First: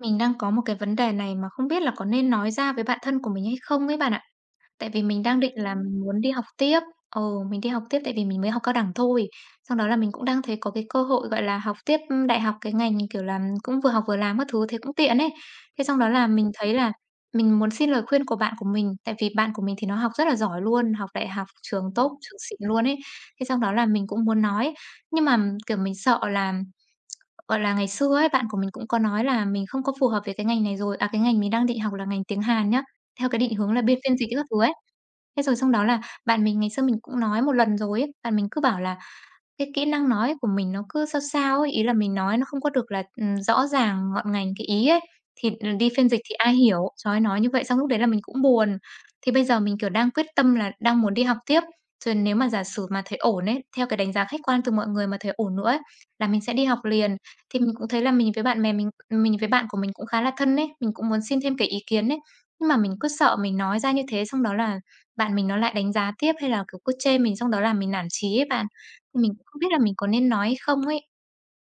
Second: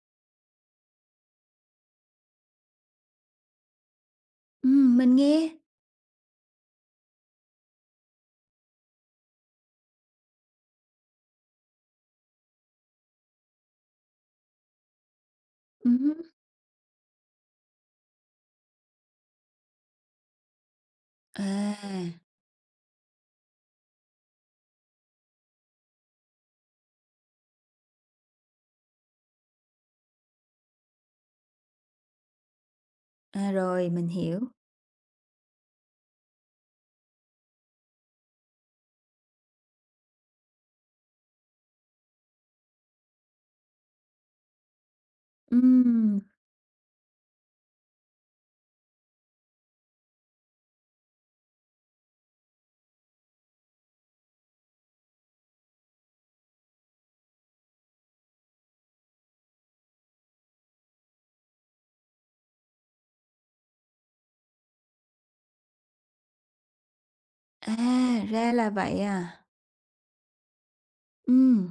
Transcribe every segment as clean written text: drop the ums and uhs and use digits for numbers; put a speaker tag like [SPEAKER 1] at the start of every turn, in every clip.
[SPEAKER 1] Mình đang có một cái vấn đề này mà không biết là có nên nói ra với bạn thân của mình hay không ấy bạn ạ. Tại vì
[SPEAKER 2] Mình
[SPEAKER 1] mình đang
[SPEAKER 2] nghe.
[SPEAKER 1] định là mình muốn đi học tiếp. Ồ, mình đi học tiếp tại vì mình mới học cao đẳng thôi. Xong đó là mình cũng đang thấy có cái cơ hội, gọi là, học tiếp, đại học cái ngành, kiểu là, cũng vừa học vừa làm các thứ, thế cũng tiện ấy. Thế xong đó
[SPEAKER 2] Hứm.
[SPEAKER 1] là mình thấy là mình muốn xin lời khuyên của bạn của mình, tại vì bạn của mình thì nó học rất là giỏi luôn, học đại
[SPEAKER 2] À,
[SPEAKER 1] học trường tốt, trường xịn luôn ấy. Thế xong đó là mình cũng muốn nói, nhưng mà, kiểu, mình sợ là. Gọi là, ngày xưa ấy, bạn của mình cũng có nói là mình không có phù hợp với cái ngành này rồi à, cái ngành mình đang định học là ngành tiếng Hàn nhá, theo cái
[SPEAKER 2] à,
[SPEAKER 1] định hướng là
[SPEAKER 2] rồi,
[SPEAKER 1] biên
[SPEAKER 2] mình
[SPEAKER 1] phiên dịch
[SPEAKER 2] hiểu.
[SPEAKER 1] các thứ ấy. Thế rồi xong đó là bạn mình ngày xưa mình cũng nói một lần rồi ấy, bạn mình cứ bảo là cái kỹ năng nói của mình nó cứ sao sao ấy, ý là mình nói nó không có được là, rõ ràng, ngọn ngành cái ý ấy, thì, đi phiên
[SPEAKER 2] Ừm,
[SPEAKER 1] dịch thì ai hiểu. Trời ơi, nói như vậy xong lúc đấy là mình cũng buồn. Thì bây giờ mình, kiểu, đang quyết tâm là đang muốn đi học tiếp, rồi nếu mà giả sử mà thấy ổn ấy, theo cái đánh giá khách quan từ mọi người mà thấy ổn nữa ấy, là mình sẽ đi học liền. Thì mình cũng thấy là mình với bạn của mình cũng khá là thân ấy, mình cũng muốn xin thêm cái ý kiến ấy. Nhưng mà mình cứ sợ mình nói ra như thế xong đó là bạn mình nó lại đánh giá tiếp hay là, kiểu, cứ chê mình xong đó là
[SPEAKER 2] à,
[SPEAKER 1] mình nản chí ấy
[SPEAKER 2] Ra
[SPEAKER 1] bạn.
[SPEAKER 2] là vậy
[SPEAKER 1] Mình
[SPEAKER 2] à.
[SPEAKER 1] cũng không biết là mình có nên nói hay không ấy.
[SPEAKER 2] Ừm.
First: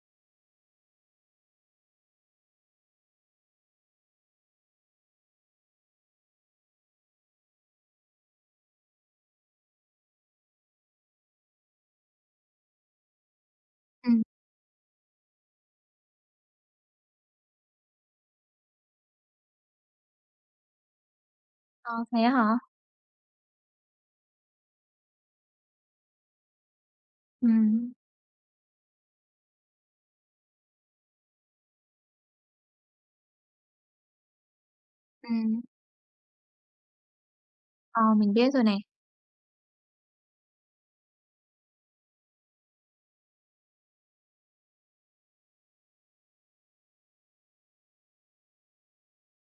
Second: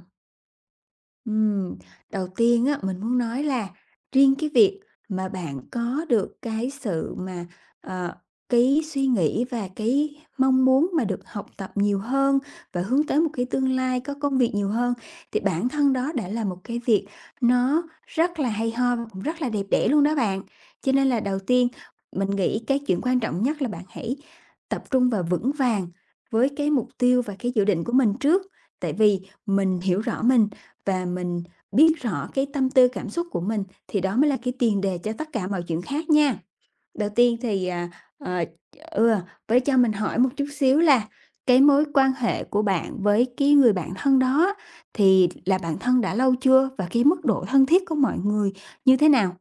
[SPEAKER 2] Ừm, Đầu tiên á, mình muốn nói là riêng cái việc mà bạn có được cái sự mà, ờ, cái suy nghĩ và cái mong muốn mà được học tập nhiều hơn và hướng tới một cái tương lai có
[SPEAKER 1] Ừm.
[SPEAKER 2] công việc nhiều hơn, thì bản thân đó đã là một cái việc nó rất là hay ho và cũng rất là đẹp đẽ luôn đó bạn. Cho nên là đầu tiên
[SPEAKER 1] Ờ, thế
[SPEAKER 2] mình
[SPEAKER 1] hả?
[SPEAKER 2] nghĩ cái chuyện quan trọng nhất là bạn hãy tập trung và vững vàng với cái mục tiêu và cái dự định của
[SPEAKER 1] Ừm,
[SPEAKER 2] mình trước, tại vì mình hiểu rõ mình và mình biết rõ cái tâm tư cảm xúc của mình thì đó mới là cái tiền đề cho tất cả
[SPEAKER 1] ừm,
[SPEAKER 2] mọi chuyện khác nha. Đầu tiên thì,
[SPEAKER 1] ờ, mình
[SPEAKER 2] ờ,
[SPEAKER 1] biết rồi này.
[SPEAKER 2] ừ, với cho mình hỏi một chút xíu là cái mối quan hệ của bạn với cái người bạn thân đó thì là bạn thân đã lâu chưa? Và cái mức độ thân thiết của mọi người như thế nào?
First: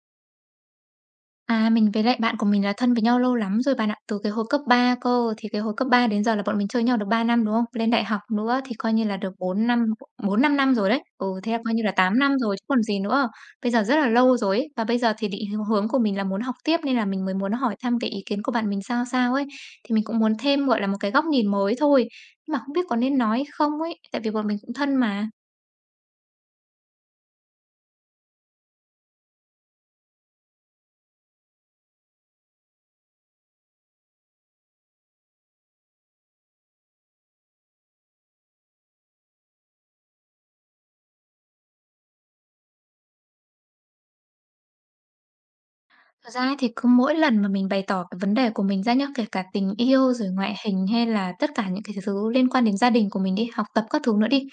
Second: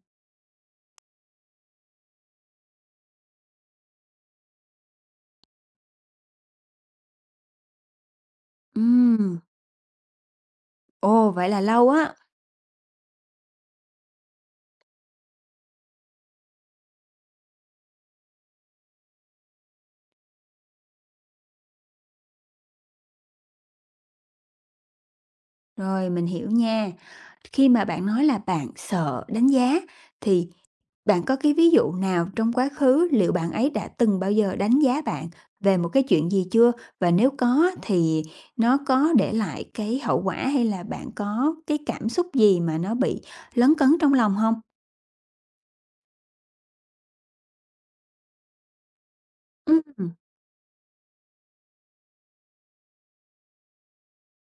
[SPEAKER 1] À, mình với lại bạn của mình là thân với nhau lâu lắm rồi bạn ạ, từ cái hồi cấp 3 cơ. Thì cái hồi cấp 3 đến giờ là bọn mình chơi nhau được 3 năm, đúng không? Lên đại học nữa thì coi như là
[SPEAKER 2] Ừm,
[SPEAKER 1] được bốn năm năm rồi đấy. Ừ,
[SPEAKER 2] Ồ, vậy
[SPEAKER 1] thế là
[SPEAKER 2] là
[SPEAKER 1] coi như
[SPEAKER 2] lâu
[SPEAKER 1] là
[SPEAKER 2] á.
[SPEAKER 1] 8 năm rồi chứ còn gì nữa. Bây giờ rất là lâu rồi ấy, và bây giờ thì định hướng của mình là muốn học tiếp nên là mình mới muốn hỏi thăm cái ý kiến của bạn mình sao sao ấy. Thì mình cũng muốn thêm, gọi là, một cái góc nhìn mới thôi, nhưng mà không biết có nên nói không ấy, tại vì bọn mình cũng thân mà.
[SPEAKER 2] Rồi, mình hiểu nha. Khi mà bạn nói là bạn sợ đánh giá thì bạn có cái ví dụ nào trong quá khứ liệu bạn ấy đã từng bao giờ đánh giá bạn về một cái chuyện gì chưa? Và nếu có thì nó có để lại cái hậu quả hay là bạn có cái cảm xúc gì mà nó bị lấn cấn trong lòng không?
[SPEAKER 1] Thật ra ấy thì cứ mỗi lần mà mình bày tỏ cái vấn đề của mình ra nhá, kể cả tình
[SPEAKER 2] Ừm,
[SPEAKER 1] yêu rồi ngoại hình hay là tất cả những cái thứ liên quan đến gia đình của mình đi, học tập các thứ nữa đi.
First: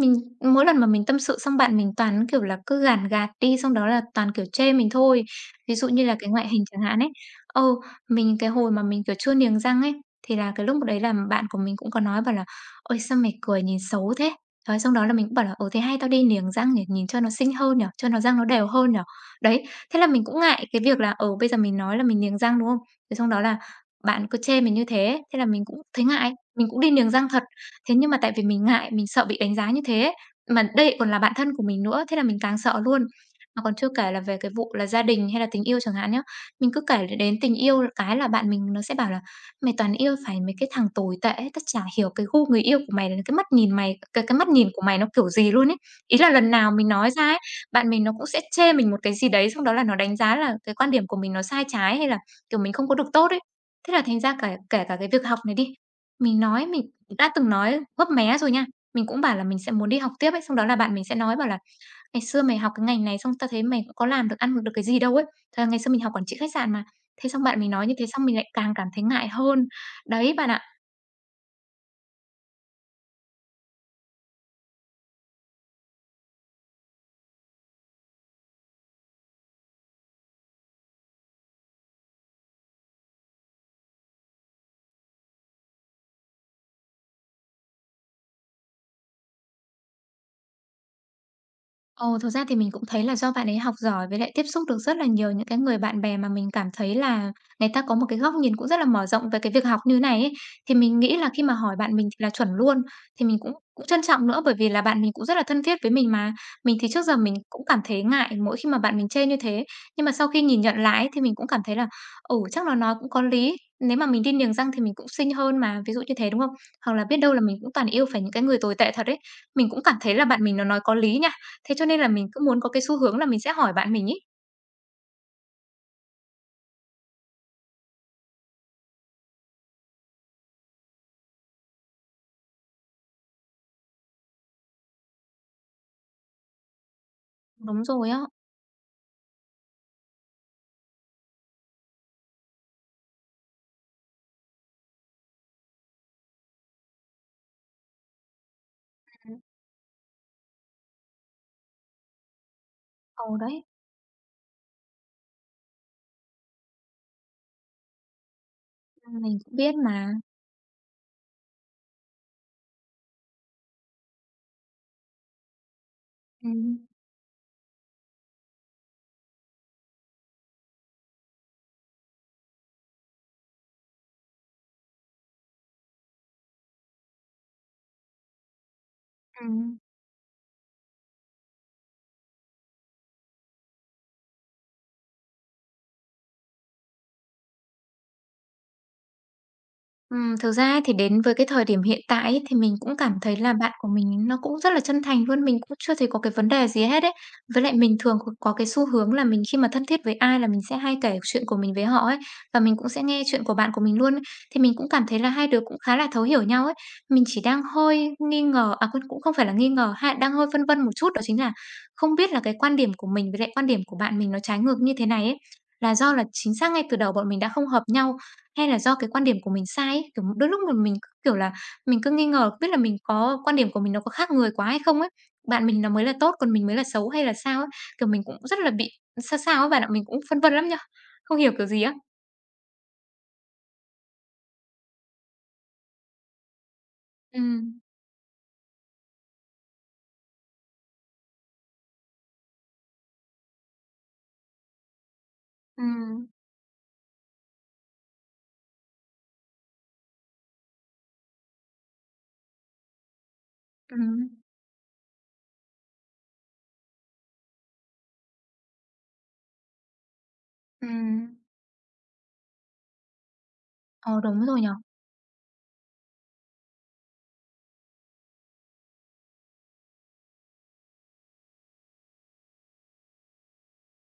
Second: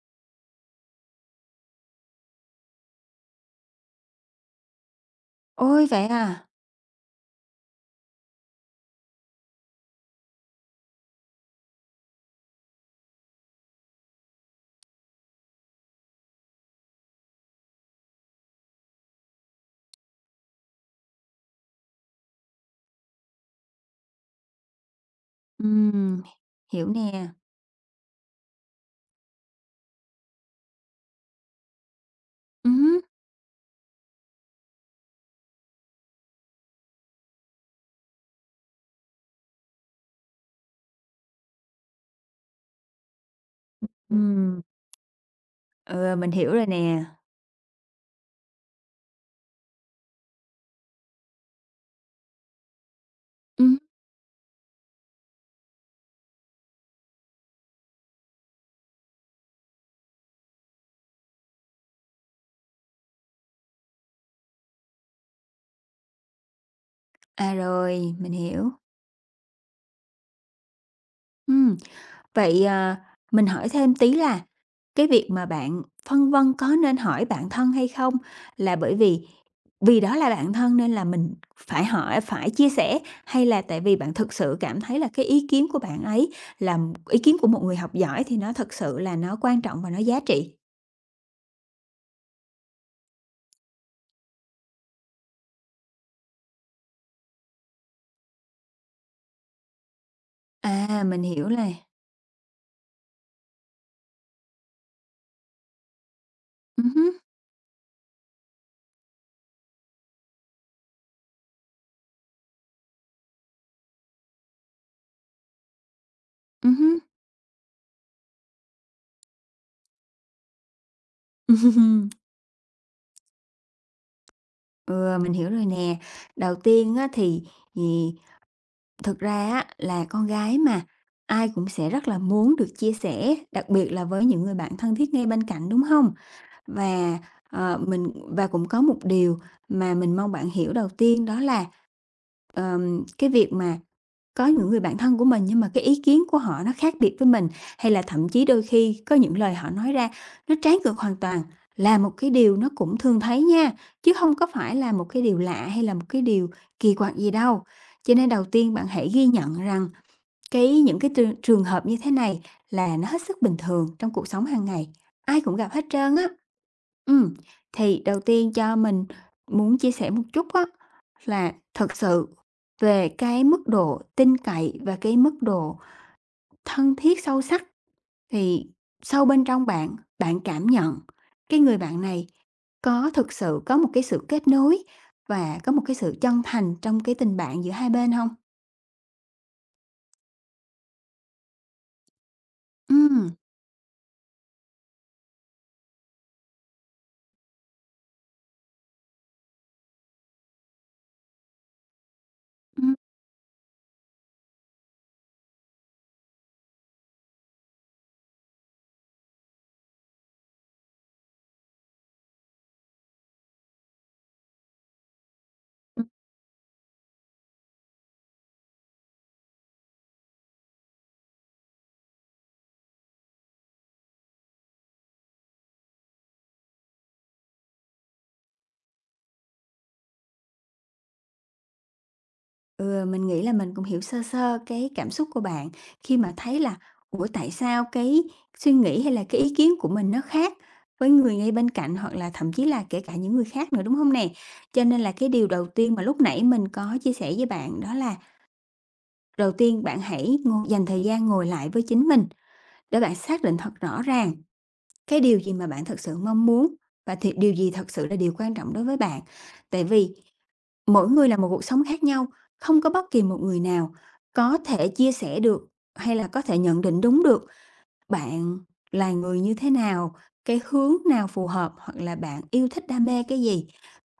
[SPEAKER 1] Mình Mỗi lần mà mình tâm sự xong bạn mình toàn, kiểu là, cứ gàn gạt đi, xong đó là toàn, kiểu, chê mình thôi. Ví
[SPEAKER 2] Ôi,
[SPEAKER 1] dụ như
[SPEAKER 2] vậy
[SPEAKER 1] là cái
[SPEAKER 2] à?
[SPEAKER 1] ngoại hình chẳng hạn ấy, ờ, mình cái hồi mà mình, kiểu, chưa niềng răng ấy, thì là cái lúc đấy là bạn của mình cũng có nói bảo là "Ôi, sao mày cười nhìn xấu thế?" rồi xong đó là mình cũng bảo là "Ừ, thế hay tao đi niềng răng nhỉ, nhìn cho nó xinh hơn nhở cho nó răng nó đều hơn nhở." Đấy. Thế là mình cũng ngại cái việc là, bây giờ mình nói là mình niềng răng, đúng không? Thế xong đó là bạn cứ chê mình như thế, thế là mình cũng thấy
[SPEAKER 2] Ừm,
[SPEAKER 1] ngại, mình cũng
[SPEAKER 2] Hiểu
[SPEAKER 1] đi niềng
[SPEAKER 2] nè.
[SPEAKER 1] răng thật. Thế nhưng mà tại vì mình ngại, mình sợ bị đánh giá như thế mà đây còn là bạn thân của mình nữa, thế là mình càng sợ
[SPEAKER 2] Ừm
[SPEAKER 1] luôn. Mà còn chưa kể là về cái vụ là gia đình hay là tình yêu chẳng hạn nhá. Mình cứ kể đến tình yêu cái là bạn mình nó sẽ bảo là "Mày toàn yêu phải mấy cái thằng tồi tệ ấy, tao chả hiểu cái gu người yêu của mày là cái mắt
[SPEAKER 2] ừm,
[SPEAKER 1] nhìn của mày nó kiểu gì luôn ấy."
[SPEAKER 2] ừ,
[SPEAKER 1] Ý
[SPEAKER 2] mình
[SPEAKER 1] là lần
[SPEAKER 2] hiểu rồi
[SPEAKER 1] nào mình
[SPEAKER 2] nè.
[SPEAKER 1] nói ra ấy bạn mình nó cũng sẽ chê mình một cái gì đấy, xong đó là nó đánh giá là cái quan điểm của mình nó sai trái, hay là, kiểu, mình không có được tốt ấy.
[SPEAKER 2] Ừm,
[SPEAKER 1] Thế là thành ra cả kể cả cái việc học này đi, mình đã từng nói góp mé rồi nha, mình cũng bảo là mình sẽ muốn đi học tiếp ấy, xong đó là bạn mình sẽ nói bảo là "Ngày xưa mày học cái ngành này xong tao thấy mày cũng có làm được, ăn được cái gì đâu ấy. Thật ra ngày xưa mình học quản trị khách sạn mà." Thế xong
[SPEAKER 2] À,
[SPEAKER 1] bạn mình nói như thế
[SPEAKER 2] rồi,
[SPEAKER 1] xong
[SPEAKER 2] mình
[SPEAKER 1] mình lại
[SPEAKER 2] hiểu.
[SPEAKER 1] càng cảm thấy ngại hơn. Đấy bạn ạ.
[SPEAKER 2] Ừm. Vậy, mình hỏi thêm tí là cái việc mà bạn phân vân có nên hỏi bạn thân hay không là bởi vì vì đó là bạn thân nên là mình phải hỏi, phải chia sẻ hay là tại vì bạn thực sự cảm thấy là cái ý kiến của bạn ấy là ý kiến của một người học giỏi thì nó thực sự là nó quan trọng và nó giá trị?
[SPEAKER 1] Ồ, thực ra thì mình cũng thấy là do bạn ấy học giỏi với lại tiếp xúc được rất là nhiều những cái người bạn bè mà mình cảm thấy là người ta có một cái góc nhìn cũng rất là mở rộng về cái việc học như này ấy. Thì mình
[SPEAKER 2] À,
[SPEAKER 1] nghĩ
[SPEAKER 2] mình
[SPEAKER 1] là khi
[SPEAKER 2] hiểu
[SPEAKER 1] mà
[SPEAKER 2] là
[SPEAKER 1] hỏi bạn mình thì là chuẩn luôn, thì mình cũng cũng trân trọng nữa bởi vì là bạn mình cũng rất là thân thiết với mình mà. Mình thì trước
[SPEAKER 2] hứm,
[SPEAKER 1] giờ mình cũng cảm thấy ngại mỗi khi mà bạn mình chê như thế, nhưng mà sau khi nhìn nhận lại ấy, thì mình cũng cảm thấy là ồ chắc là nói cũng có lý. Nếu mà mình đi niềng răng thì mình cũng xinh hơn mà, ví dụ như thế đúng không? Hoặc
[SPEAKER 2] hứm.
[SPEAKER 1] là biết đâu là mình cũng toàn yêu phải những cái người tồi tệ thật ấy. Mình cũng cảm thấy là bạn mình nó nói có lý nhỉ. Thế cho nên là mình cứ muốn có cái xu hướng là mình sẽ hỏi bạn mình ấy.
[SPEAKER 2] Ừ, mình hiểu rồi nè. Đầu tiên á thì thực ra á là con gái mà, ai cũng sẽ rất là muốn được chia sẻ, đặc biệt là với những người bạn thân thiết ngay bên cạnh, đúng không? Và, ờ,
[SPEAKER 1] Đúng
[SPEAKER 2] mình
[SPEAKER 1] rồi á.
[SPEAKER 2] Và cũng có một điều mà mình mong bạn hiểu đầu tiên đó là, cái việc mà có những người bạn thân của mình nhưng mà cái ý kiến của họ nó khác biệt với mình, hay là thậm chí đôi khi có những
[SPEAKER 1] Ừm.
[SPEAKER 2] lời họ nói ra nó trái ngược hoàn toàn, là một cái điều nó cũng thường
[SPEAKER 1] Ừ,
[SPEAKER 2] thấy
[SPEAKER 1] đấy,
[SPEAKER 2] nha, chứ không có phải là một cái điều lạ hay là một cái điều kỳ quặc gì đâu. Cho nên đầu tiên bạn hãy ghi
[SPEAKER 1] mình
[SPEAKER 2] nhận
[SPEAKER 1] cũng biết
[SPEAKER 2] rằng
[SPEAKER 1] mà.
[SPEAKER 2] những cái trường trường hợp như thế này là nó hết sức bình thường trong cuộc sống hàng ngày, ai cũng gặp hết trơn á.
[SPEAKER 1] Ừm,
[SPEAKER 2] Ừm, thì đầu tiên cho mình muốn chia sẻ một chút á, là thật sự về cái mức độ tin cậy và cái mức độ thân thiết sâu sắc thì sâu bên trong
[SPEAKER 1] ừm.
[SPEAKER 2] bạn, bạn cảm nhận cái người bạn này có thực sự có một cái sự kết nối và có một cái sự chân thành trong cái tình bạn giữa hai bên không?
[SPEAKER 1] Thực ra ấy thì đến với cái thời điểm hiện tại ấy, thì mình cũng cảm
[SPEAKER 2] Ừm.
[SPEAKER 1] thấy là bạn của mình nó cũng rất là chân thành luôn, mình cũng chưa thấy có cái vấn đề gì hết ấy. Với lại mình thường có cái xu hướng là mình khi mà thân thiết với ai là mình sẽ hay kể chuyện của mình với họ ấy, và mình cũng sẽ nghe chuyện của bạn của mình luôn ấy. Thì mình cũng cảm thấy là hai đứa cũng khá là thấu hiểu nhau ấy. Mình chỉ đang hơi nghi ngờ, à, cũng cũng không phải là nghi ngờ ha, đang hơi phân vân một chút đó chính là không biết là cái quan điểm của mình với lại quan điểm của bạn mình nó trái ngược như thế này ấy, là do là chính xác ngay từ đầu bọn mình đã không hợp nhau, hay là do cái quan điểm của mình sai ấy? Kiểu, đôi lúc mà mình cứ, kiểu là, mình cứ nghi ngờ không biết là mình có quan điểm của mình nó có khác người quá hay không ấy? Bạn mình nó mới là tốt, còn mình mới là xấu hay là sao ấy? Kiểu, mình cũng rất là bị sao sao á bạn ạ, mình cũng phân vân lắm nha, không hiểu kiểu gì á.
[SPEAKER 2] Ừ, mình nghĩ là mình cũng hiểu sơ sơ cái cảm xúc của bạn khi mà thấy là ủa tại
[SPEAKER 1] Ừm,
[SPEAKER 2] sao cái suy nghĩ hay là cái ý kiến của mình nó khác với người ngay bên cạnh hoặc là thậm chí là kể cả những người khác nữa đúng không nè. Cho nên là cái điều đầu tiên mà lúc
[SPEAKER 1] ừm,
[SPEAKER 2] nãy mình có chia sẻ với bạn đó là đầu tiên bạn hãy ngồi, dành thời gian ngồi lại với chính mình để bạn xác định thật rõ
[SPEAKER 1] ừm,
[SPEAKER 2] ràng cái điều gì mà bạn thật sự mong muốn và thì điều gì thật sự là điều quan trọng đối với bạn. Tại vì mỗi người là
[SPEAKER 1] ừm.
[SPEAKER 2] một cuộc sống khác nhau, không có bất kỳ một người nào
[SPEAKER 1] Ờ, đúng
[SPEAKER 2] có
[SPEAKER 1] rồi nhở.
[SPEAKER 2] thể chia sẻ được hay là có thể nhận định đúng được bạn là người như thế nào, cái hướng nào phù hợp hoặc là bạn yêu thích đam mê cái gì.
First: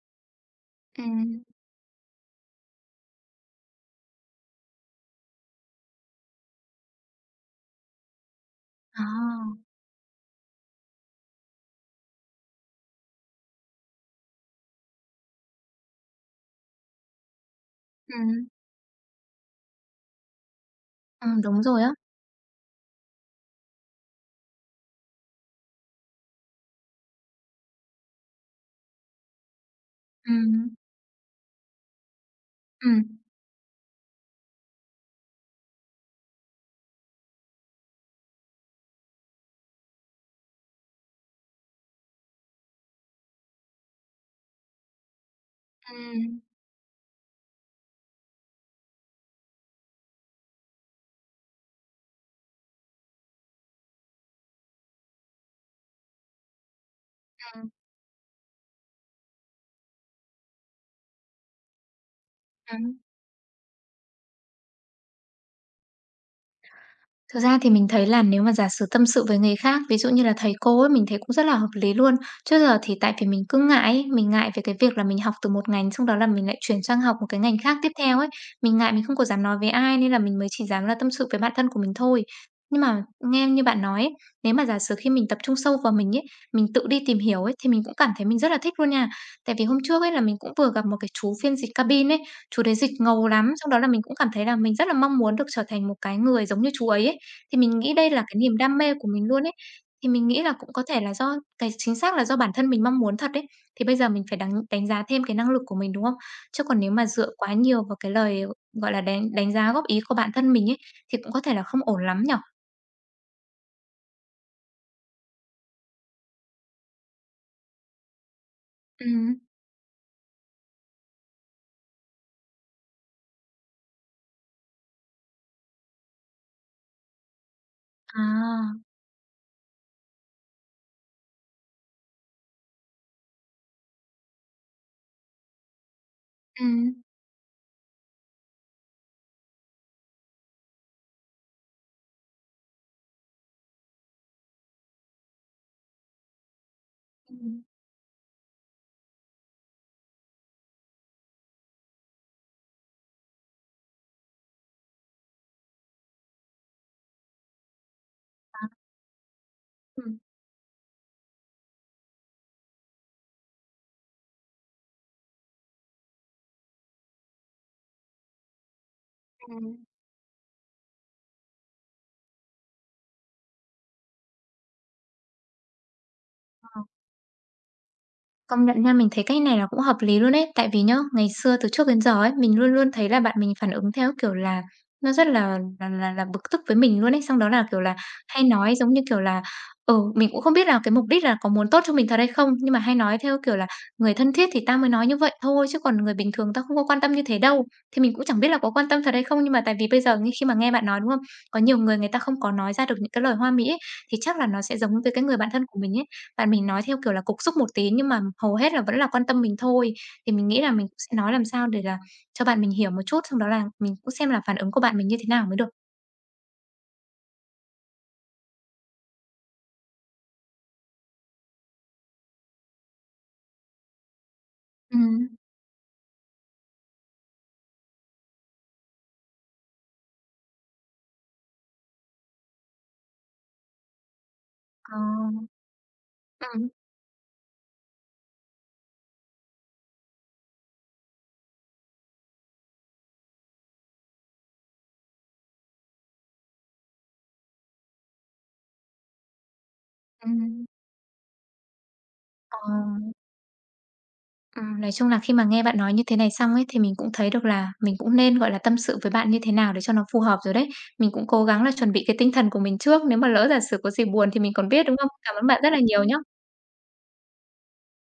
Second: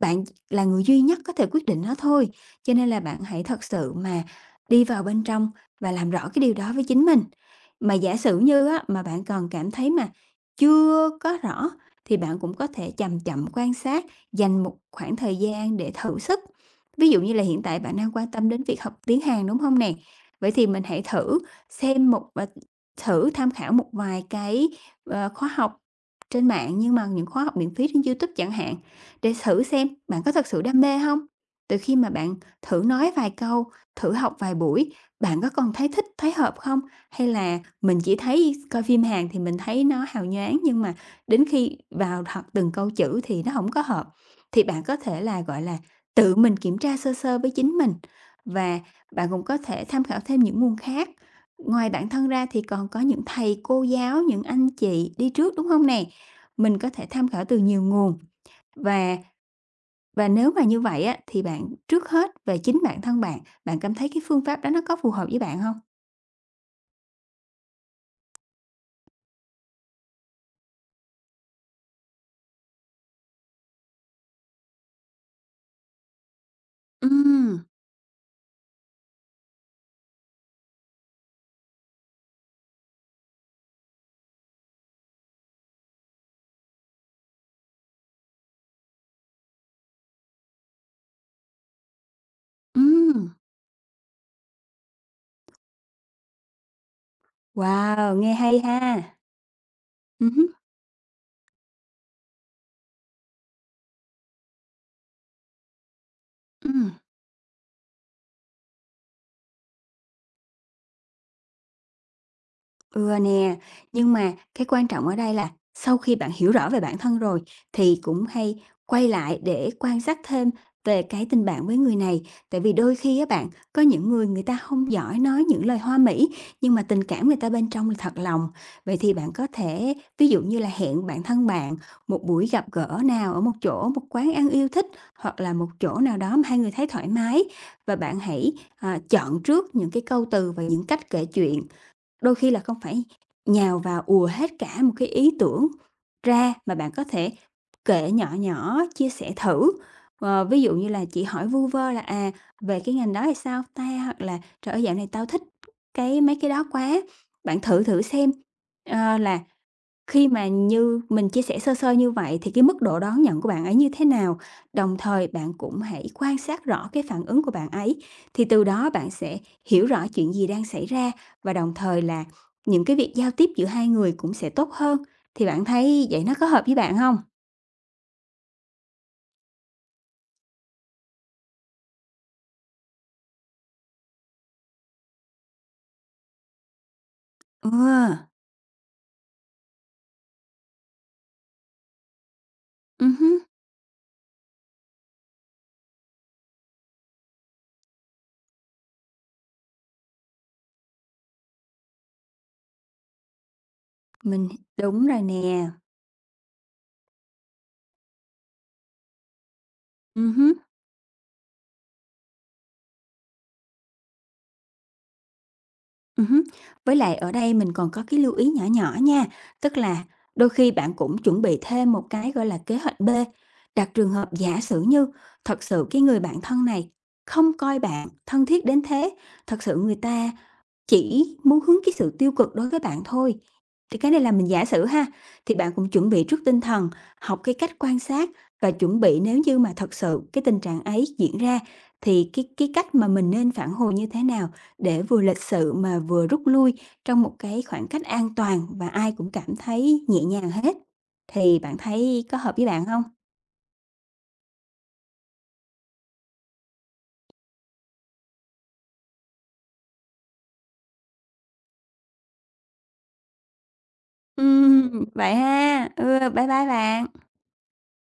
[SPEAKER 2] Bạn là người duy nhất có
[SPEAKER 1] Ừm,
[SPEAKER 2] thể quyết định nó thôi, cho nên là bạn hãy thật sự mà đi vào bên trong và làm rõ cái điều đó với chính mình. Mà giả sử như á,
[SPEAKER 1] à,
[SPEAKER 2] mà bạn còn cảm thấy mà chưa có rõ thì bạn cũng có thể chậm chậm quan sát, dành một khoảng thời gian để thử sức. Ví dụ như là hiện tại bạn đang quan
[SPEAKER 1] ừm,
[SPEAKER 2] tâm đến việc học tiếng Hàn, đúng không nè? Vậy thì mình hãy thử
[SPEAKER 1] đúng rồi á.
[SPEAKER 2] xem một và thử tham khảo một vài cái, khóa học trên mạng, nhưng mà những khóa học miễn phí trên YouTube chẳng hạn, để thử xem bạn có thật sự
[SPEAKER 1] Ừm,
[SPEAKER 2] đam mê không. Từ khi mà bạn thử
[SPEAKER 1] ừm,
[SPEAKER 2] nói vài câu, thử học vài buổi, bạn có còn thấy thích, thấy hợp không? Hay là mình chỉ thấy coi phim Hàn thì mình thấy nó hào nhoáng, nhưng mà đến khi vào học từng câu chữ thì nó không có hợp? Thì bạn có thể là, gọi là, tự
[SPEAKER 1] ừm,
[SPEAKER 2] mình kiểm tra sơ sơ với chính mình, và bạn cũng có thể tham khảo thêm những nguồn khác. Ngoài bản thân ra thì còn có những thầy cô giáo, những anh chị đi trước, đúng không nè? Mình có thể tham khảo từ
[SPEAKER 1] ừm,
[SPEAKER 2] nhiều nguồn và và nếu mà như vậy á, thì bạn trước hết về chính
[SPEAKER 1] ừm.
[SPEAKER 2] bản thân bạn, bạn cảm thấy cái phương pháp đó nó có phù hợp với bạn không?
[SPEAKER 1] Thực ra thì mình thấy là nếu mà giả sử tâm sự với người khác, ví dụ như là thầy cô ấy, mình thấy cũng rất là hợp lý luôn. Trước giờ thì tại vì mình cứ ngại ấy, mình ngại về cái việc là mình học từ một ngành, xong đó là mình lại chuyển sang học một cái ngành
[SPEAKER 2] Ừm,
[SPEAKER 1] khác tiếp theo ấy. Mình ngại mình không có dám nói với ai nên là mình mới chỉ dám là tâm sự với bạn thân của mình thôi. Nhưng mà nghe như bạn nói ấy, nếu mà giả sử khi mình tập trung sâu vào mình ấy, mình tự đi tìm hiểu ấy thì mình cũng cảm thấy mình rất là thích luôn nha. Tại vì hôm trước ấy là mình cũng vừa gặp một cái chú phiên dịch cabin ấy, chú đấy dịch
[SPEAKER 2] ừm.
[SPEAKER 1] ngầu lắm, xong đó là mình cũng cảm thấy là mình rất là mong muốn được trở thành một cái người giống như chú ấy ấy thì mình nghĩ
[SPEAKER 2] Wow,
[SPEAKER 1] đây là
[SPEAKER 2] nghe
[SPEAKER 1] cái niềm
[SPEAKER 2] hay ha!
[SPEAKER 1] đam mê của mình luôn ấy. Thì mình
[SPEAKER 2] Ừm.
[SPEAKER 1] nghĩ là cũng có thể là do cái chính xác là do bản thân mình mong muốn thật đấy. Thì bây giờ mình phải đánh đánh giá thêm cái năng lực của mình, đúng không? Chứ còn
[SPEAKER 2] Ừm.
[SPEAKER 1] nếu mà dựa quá nhiều vào cái lời, gọi là, đánh đánh giá góp ý của bản thân mình ấy, thì cũng có thể là không ổn lắm nhỉ?
[SPEAKER 2] Nè, nhưng mà cái quan trọng ở đây là sau khi bạn hiểu rõ về bản thân rồi thì cũng hay
[SPEAKER 1] Ừ.
[SPEAKER 2] quay lại để quan sát thêm về cái tình bạn với người này. Tại vì đôi khi á bạn, có những người người ta không giỏi nói những lời hoa mỹ, nhưng mà tình cảm người ta bên trong là thật lòng.
[SPEAKER 1] À.
[SPEAKER 2] Vậy thì bạn có thể ví dụ như là hẹn bạn thân bạn một buổi gặp gỡ nào ở một chỗ, một quán ăn yêu thích hoặc là một chỗ nào đó mà hai
[SPEAKER 1] Ừ.
[SPEAKER 2] người thấy thoải mái và bạn hãy, chọn trước những cái câu từ và những cách kể chuyện. Đôi khi là không phải nhào vào ùa hết cả một cái ý tưởng ra mà bạn có thể
[SPEAKER 1] Ừ.
[SPEAKER 2] kể nhỏ nhỏ, chia sẻ thử. Ví dụ như là chị hỏi vu vơ là, "Về cái ngành đó thì sao ta?" Hoặc là "Trời ơi, dạo này tao thích cái mấy cái đó quá." Bạn thử thử xem,
[SPEAKER 1] À,
[SPEAKER 2] là
[SPEAKER 1] ừm.
[SPEAKER 2] khi mà như mình chia sẻ sơ sơ như vậy thì cái mức độ đón nhận của bạn ấy như thế nào? Đồng thời bạn cũng hãy quan sát rõ cái phản ứng của bạn ấy, thì từ đó bạn sẽ
[SPEAKER 1] Ừm.
[SPEAKER 2] hiểu rõ chuyện gì đang xảy ra và đồng thời là những cái việc giao tiếp giữa hai người cũng sẽ tốt hơn. Thì bạn thấy vậy nó có hợp với bạn không?
[SPEAKER 1] Công nhận nha, mình thấy cách này là cũng hợp lý luôn ấy. Tại vì nhá, ngày xưa từ trước đến giờ ấy, mình luôn luôn thấy là bạn mình phản ứng theo, kiểu là, nó rất là bực tức với mình luôn ấy. Xong đó là,
[SPEAKER 2] Ừ,
[SPEAKER 1] kiểu là, hay nói giống như kiểu là mình cũng không biết là cái mục đích là có muốn tốt cho mình thật hay không, nhưng mà hay nói
[SPEAKER 2] hứm,
[SPEAKER 1] theo kiểu là "Người thân thiết thì tao mới nói như vậy thôi, chứ còn người bình thường tao không có quan tâm như thế đâu." Thì mình cũng chẳng biết là có quan tâm thật hay không, nhưng mà tại vì bây giờ khi mà nghe bạn nói, đúng không? Có nhiều người, người ta không có nói ra được những cái lời hoa mỹ ấy, thì chắc là
[SPEAKER 2] mình
[SPEAKER 1] nó sẽ giống
[SPEAKER 2] đúng
[SPEAKER 1] với
[SPEAKER 2] rồi
[SPEAKER 1] cái người bạn thân
[SPEAKER 2] nè.
[SPEAKER 1] của mình ấy. Bạn mình nói theo kiểu là cục súc một tí nhưng mà hầu hết là vẫn là quan tâm mình thôi. Thì mình
[SPEAKER 2] Hứm.
[SPEAKER 1] nghĩ là mình cũng sẽ nói làm sao để là cho bạn mình hiểu một chút, xong đó là mình cũng xem là phản ứng của bạn mình như thế nào mới được.
[SPEAKER 2] Hứm. Với lại ở đây mình còn có cái lưu ý nhỏ nhỏ nha, tức là đôi khi bạn cũng chuẩn bị thêm một cái, gọi là, kế hoạch B, đặt trường hợp giả sử như
[SPEAKER 1] Ừm,
[SPEAKER 2] thật sự cái người bạn thân này không coi bạn thân thiết đến thế, thật sự người ta chỉ muốn hướng cái sự tiêu cực đối với bạn thôi. Thì cái này là mình giả sử
[SPEAKER 1] ờ,
[SPEAKER 2] ha, thì bạn cũng chuẩn bị trước tinh
[SPEAKER 1] ừm,
[SPEAKER 2] thần, học cái cách quan sát và chuẩn bị nếu như mà thật sự cái tình trạng ấy diễn ra thì cái cách mà mình nên phản hồi như thế nào để vừa lịch sự mà vừa rút lui trong một cái khoảng cách an toàn và ai cũng cảm thấy nhẹ nhàng
[SPEAKER 1] ừm,
[SPEAKER 2] hết. Thì bạn thấy có hợp
[SPEAKER 1] ờ,
[SPEAKER 2] với bạn không?
[SPEAKER 1] nói chung là khi mà nghe bạn nói như thế này xong ấy, thì mình cũng thấy được là mình cũng nên, gọi là, tâm sự với bạn như thế nào để cho nó phù hợp rồi đấy. Mình cũng cố gắng là chuẩn bị cái tinh thần của mình trước, nếu mà lỡ giả sử có gì buồn thì mình còn biết, đúng không?
[SPEAKER 2] Vậy
[SPEAKER 1] Cảm ơn bạn rất là
[SPEAKER 2] ha.
[SPEAKER 1] nhiều
[SPEAKER 2] Ừ, bye
[SPEAKER 1] nhá.
[SPEAKER 2] bye bạn.